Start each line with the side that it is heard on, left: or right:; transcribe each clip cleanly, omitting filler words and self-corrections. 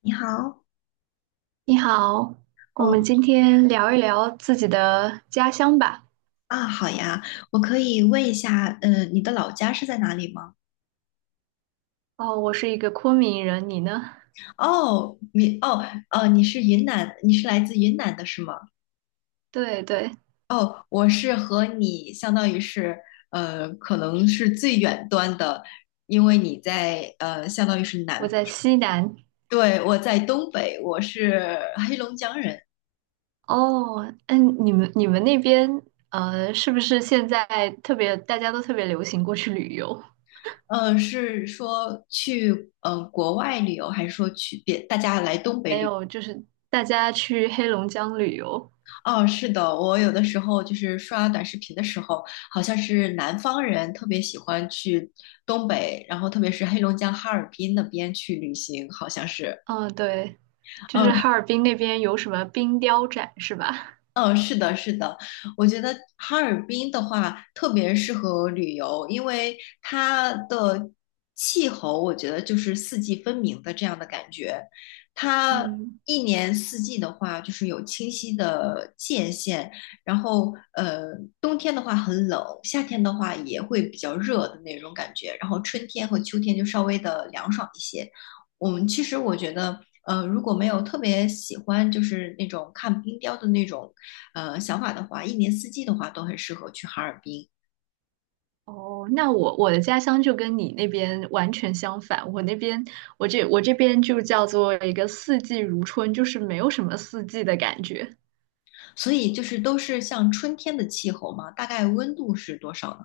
left: 你好。
right: 你好，我
left: 哦
right: 们今天聊一聊自己的家乡吧。
left: 啊，好呀。我可以问一下，你的老家是在哪里吗？
right: 哦，我是一个昆明人，你呢？
left: 哦，你哦哦，你是云南，你是来自云南的是吗？
right: 对对，
left: 哦，我是和你相当于是，可能是最远端的。因为你在相当于是
right: 我
left: 南。
right: 在西南。
left: 对，我在东北，我是黑龙江人。
right: 哦，嗯，你们那边是不是现在特别大家都特别流行过去旅游？
left: 是说去国外旅游，还是说去别大家来东北
right: 还
left: 旅？
right: 有就是大家去黑龙江旅游。
left: 哦，是的。我有的时候就是刷短视频的时候，好像是南方人特别喜欢去东北，然后特别是黑龙江哈尔滨那边去旅行，好像是。
right: 嗯，对，就是
left: 嗯，
right: 哈尔滨那边有什么冰雕展是吧？
left: 嗯，是的，是的。我觉得哈尔滨的话特别适合旅游，因为它的气候，我觉得就是四季分明的这样的感觉。它
right: 嗯。
left: 一年四季的话，就是有清晰的界限。然后，冬天的话很冷，夏天的话也会比较热的那种感觉。然后春天和秋天就稍微的凉爽一些。我们其实我觉得，如果没有特别喜欢就是那种看冰雕的那种想法的话，一年四季的话都很适合去哈尔滨。
right: 哦，那我的家乡就跟你那边完全相反。我那边，我这边就叫做一个四季如春，就是没有什么四季的感觉。
left: 所以就是都是像春天的气候嘛，大概温度是多少呢？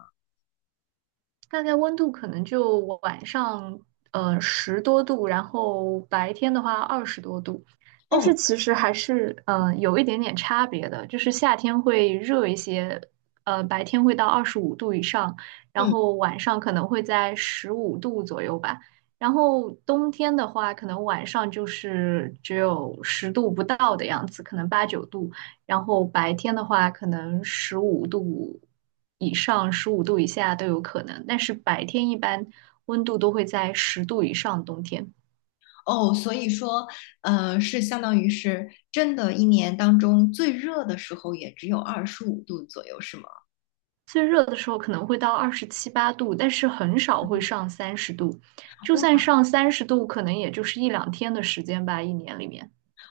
right: 大概温度可能就晚上十多度，然后白天的话20多度，但是
left: 哦，
right: 其实还是有一点点差别的，就是夏天会热一些，白天会到二十五度以上，然
left: 嗯。
right: 后晚上可能会在十五度左右吧，然后冬天的话，可能晚上就是只有十度不到的样子，可能八九度。然后白天的话，可能十五度以上、十五度以下都有可能，但是白天一般温度都会在十度以上，冬天。
left: 哦，所以说，是相当于是真的，一年当中最热的时候也只有25度左右，是吗？
right: 最热的时候可能会到二十七八度，但是很少会上三十度。就算上三十度，可能也就是一两天的时间吧，一年里面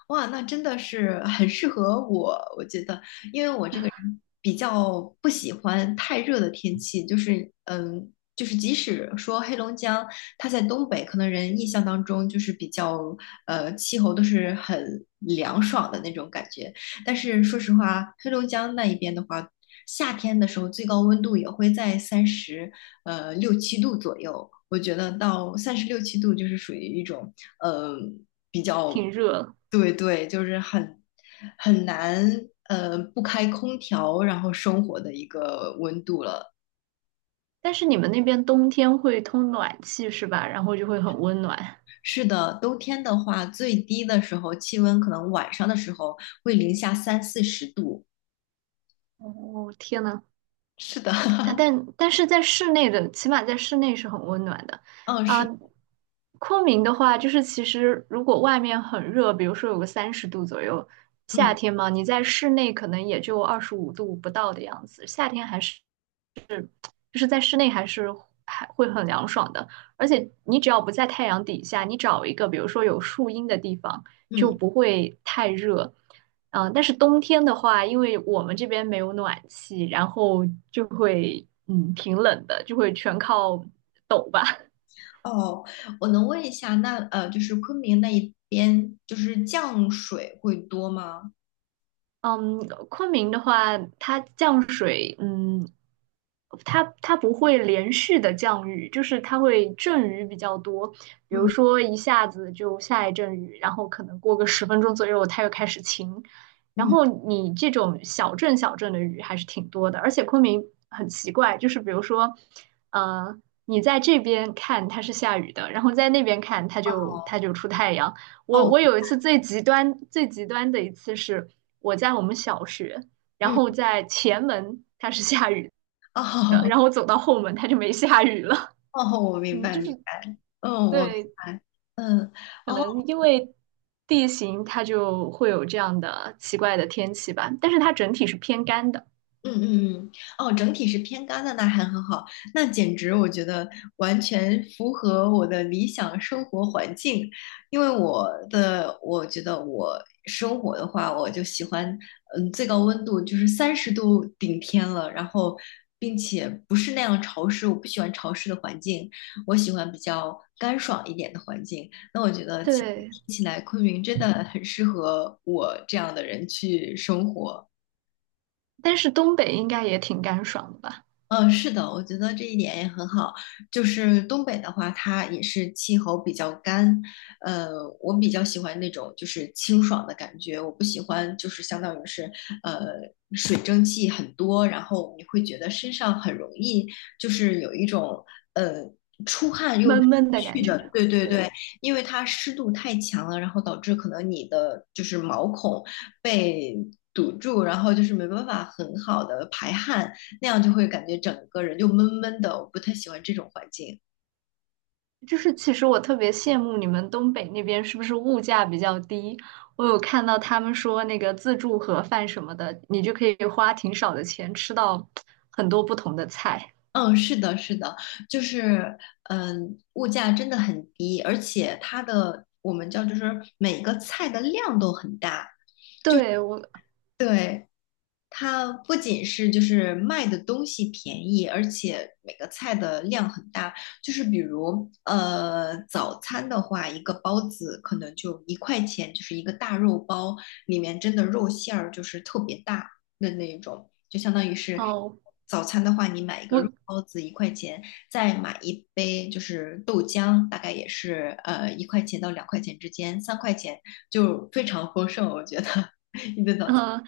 left: 哇，那真的是 很适合我，我觉得。因为我这个人比较不喜欢太热的天气，就是就是即使说黑龙江它在东北，可能人印象当中就是比较气候都是很凉爽的那种感觉。但是说实话，黑龙江那一边的话，夏天的时候最高温度也会在三十六七度左右。我觉得到三十六七度就是属于一种。呃。比较，
right: 挺热。
left: 对对，就是很难，不开空调然后生活的一个温度了。
right: 但是你们那边冬天会通暖气是吧？然后就会很温暖。
left: 是的，冬天的话，最低的时候气温可能晚上的时候会零下三四十度。
right: 哦，天呐，
left: 是的，
right: 但是在室内的，起码在室内是很温暖的。
left: 嗯，
right: 啊、
left: 是。
right: 昆明的话，就是其实如果外面很热，比如说有个三十度左右，夏
left: 嗯
right: 天嘛，你在室内可能也就二十五度不到的样子，夏天还是。就是在室内还是还会很凉爽的。而且你只要不在太阳底下，你找一个比如说有树荫的地方，就
left: 嗯。
right: 不会太热。嗯，但是冬天的话，因为我们这边没有暖气，然后就会挺冷的，就会全靠抖吧。
left: 哦，我能问一下，那就是昆明那一边，就是降水会多吗？
right: 嗯，昆明的话，它降水，嗯，它不会连续的降雨，就是它会阵雨比较多，比如
left: 嗯
right: 说一下子就下一阵雨，然后可能过个10分钟左右，它又开始晴，然
left: 嗯，
right: 后你这种小阵小阵的雨还是挺多的，而且昆明很奇怪，就是比如说，呃，你在这边看它是下雨的，然后在那边看它就出太阳。我
left: 哦，
right: 我有一次最极端最极端的一次是我在我们小学，然
left: 嗯，
right: 后在前门它是下雨的，
left: 哦，
right: 然后我 走到后门它就没下雨了。
left: 哦，我 明
right: 嗯，
left: 白
right: 就是
left: 明白，嗯，我明
right: 对，
left: 白。嗯。
right: 可
left: 哦，
right: 能因为地形它就会有这样的奇怪的天气吧，但是它整体是偏干的。
left: 嗯嗯嗯。哦，整体是偏干的，那还很好。那简直我觉得完全符合我的理想生活环境。因为我觉得我生活的话，我就喜欢，嗯，最高温度就是30度顶天了，然后并且不是那样潮湿，我不喜欢潮湿的环境，我喜欢比较干爽一点的环境。那我觉得听
right: 对，
left: 起来昆明真的很适合我这样的人去生活。
right: 但是东北应该也挺干爽的吧，
left: 嗯，是的，我觉得这一点也很好。就是东北的话，它也是气候比较干。呃，我比较喜欢那种就是清爽的感觉，我不喜欢就是相当于是呃水蒸气很多，然后你会觉得身上很容易就是有一种呃出汗又出
right: 闷
left: 不
right: 闷的感
left: 去
right: 觉。
left: 的，对对对。
right: 对。
left: 因为它湿度太强了，然后导致可能你的就是毛孔被堵住，然后就是没办法很好的排汗。那样就会感觉整个人就闷闷的，我不太喜欢这种环境。
right: 就是其实我特别羡慕你们东北那边是不是物价比较低？我有看到他们说那个自助盒饭什么的，你就可以花挺少的钱吃到很多不同的菜。
left: 嗯，是的，是的。就是物价真的很低，而且它的我们叫就是每个菜的量都很大。
right: 对，
left: 对。它不仅是就是卖的东西便宜，而且每个菜的量很大。就是比如，早餐的话，一个包子可能就一块钱，就是一个大肉包，里面真的肉馅儿就是特别大的那一种，就相当于是
right: 哦，
left: 早餐的话，你买一个肉
right: 我，
left: 包子一块钱，再买一杯就是豆浆，大概也是一块钱到2块钱之间，3块钱就非常丰盛，我觉得 一顿早餐。
right: 嗯、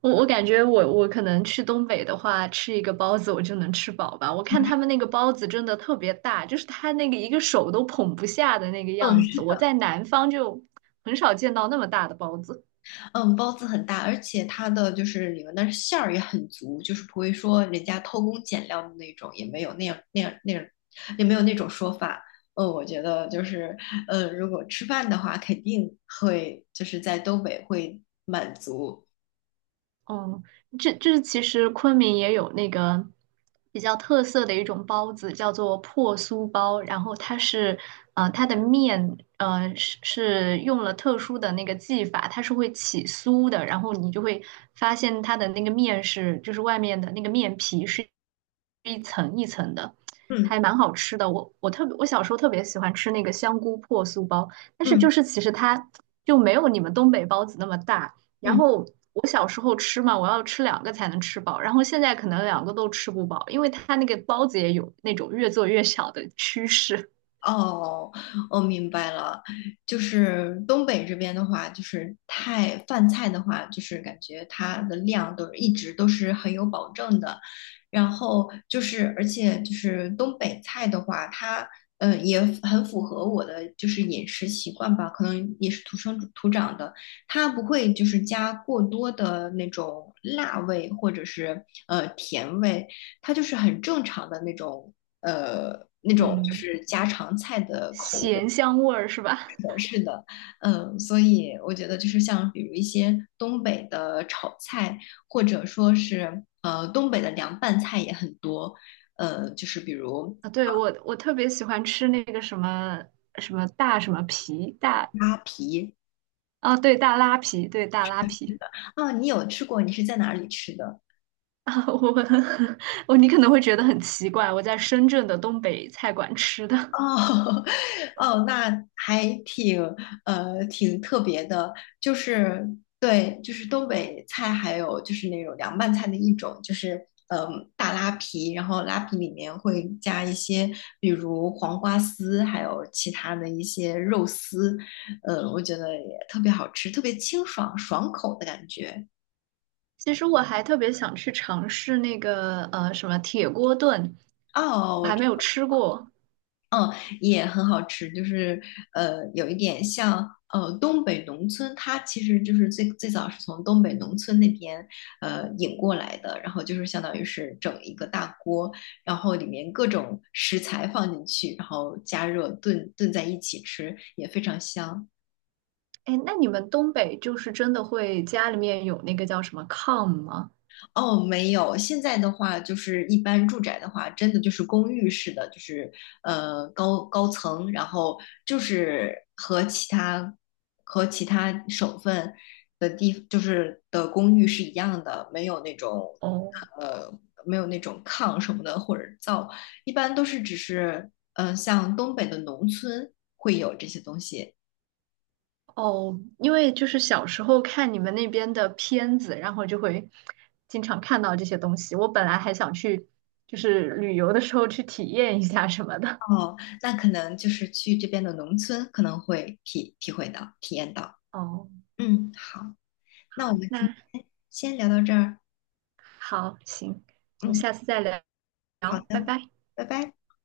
right: 我感觉我可能去东北的话，吃一个包子我就能吃饱吧。我看他们那个包子真的特别大，就是他那个一个手都捧不下的那个
left: 嗯，
right: 样子。我在南方就很少见到那么大的包子。
left: 嗯，包子很大，而且它的就是里面的馅儿也很足，就是不会说人家偷工减料的那种，也没有那样那样那样，也没有那种说法。嗯，我觉得就是，如果吃饭的话，肯定会就是在东北会满。
right: 嗯，这其实昆明也有那个比较特色的一种包子，叫做破酥包。然后它是，它的面，是用了特殊的那个技法，它是会起酥的。然后你就会发现它的那个面是，就是外面的那个面皮是一层一层的，
left: 嗯
right: 还蛮好吃的。我特别，我小时候特别喜欢吃那个香菇破酥包，但是就
left: 嗯
right: 是其实它就没有你们东北包子那么大。然
left: 嗯。
right: 后我小时候吃嘛，我要吃两个才能吃饱，然后现在可能两个都吃不饱，因为它那个包子也有那种越做越小的趋势
left: 哦，我明白了。就是东北这边的话，就是太饭菜的话，就是感觉它的量都是一直都是很有保证的。然后就是，而且就是东北菜的话，它也很符合我的就是饮食习惯吧，可能也是土生土长的。它不会就是加过多的那种辣味或者是甜味，它就是很正常的那种就
right: 嗯，
left: 是家常菜的口味。
right: 咸香味儿是吧？
left: 是的。嗯，所以我觉得就是像比如一些东北的炒菜，或者说是东北的凉拌菜也很多。就是比如
right: 啊，对，我特别喜欢吃那个什么什么大什么皮大
left: 啊
right: 啊，对，大拉皮，对，大拉皮。
left: 啊，你有吃过？你是在哪里吃的？
right: 啊，我你可能会觉得很奇怪，我在深圳的东北菜馆吃的，
left: 哦 哦，那还挺特别的，就是对，就是东北菜，还有就是那种凉拌菜的一种，就是大拉皮，然后拉皮里面会加一些，比如黄瓜丝，还有其他的一些肉丝，我觉得也特别好吃，特别清爽爽口的感觉。
right: 其实我还特别想去尝试那个什么铁锅炖，
left: 哦，
right: 我
left: 我。
right: 还没有吃过。
left: 也很好吃，就是有一点像东北农村，它其实就是最最早是从东北农村那边引过来的，然后就是相当于是整一个大锅，然后里面各种食材放进去，然后加热炖炖在一起吃，也非常香。
right: 哎，那你们东北就是真的会家里面有那个叫什么炕吗？
left: 哦，没有。现在的话，就是一般住宅的话，真的就是公寓式的，就是高层，然后就是和其他省份就是的公寓是一样的，没有那种
right: 哦
left: 呃没有那种炕什么的或者灶，一般都是只是像东北的农村会有这些东西。
right: 哦，因为就是小时候看你们那边的片子，然后就会经常看到这些东西。我本来还想去，就是旅游的时候去体验一下什么的。
left: 哦，那可能就是去这边的农村可能会体验到。
right: 哦，
left: 嗯，好。那我
right: 好，
left: 们今
right: 那
left: 天先聊到这儿。
right: 好，行，我
left: 嗯，
right: 们下次再聊，
left: 好
right: 拜
left: 的，
right: 拜。
left: 拜拜。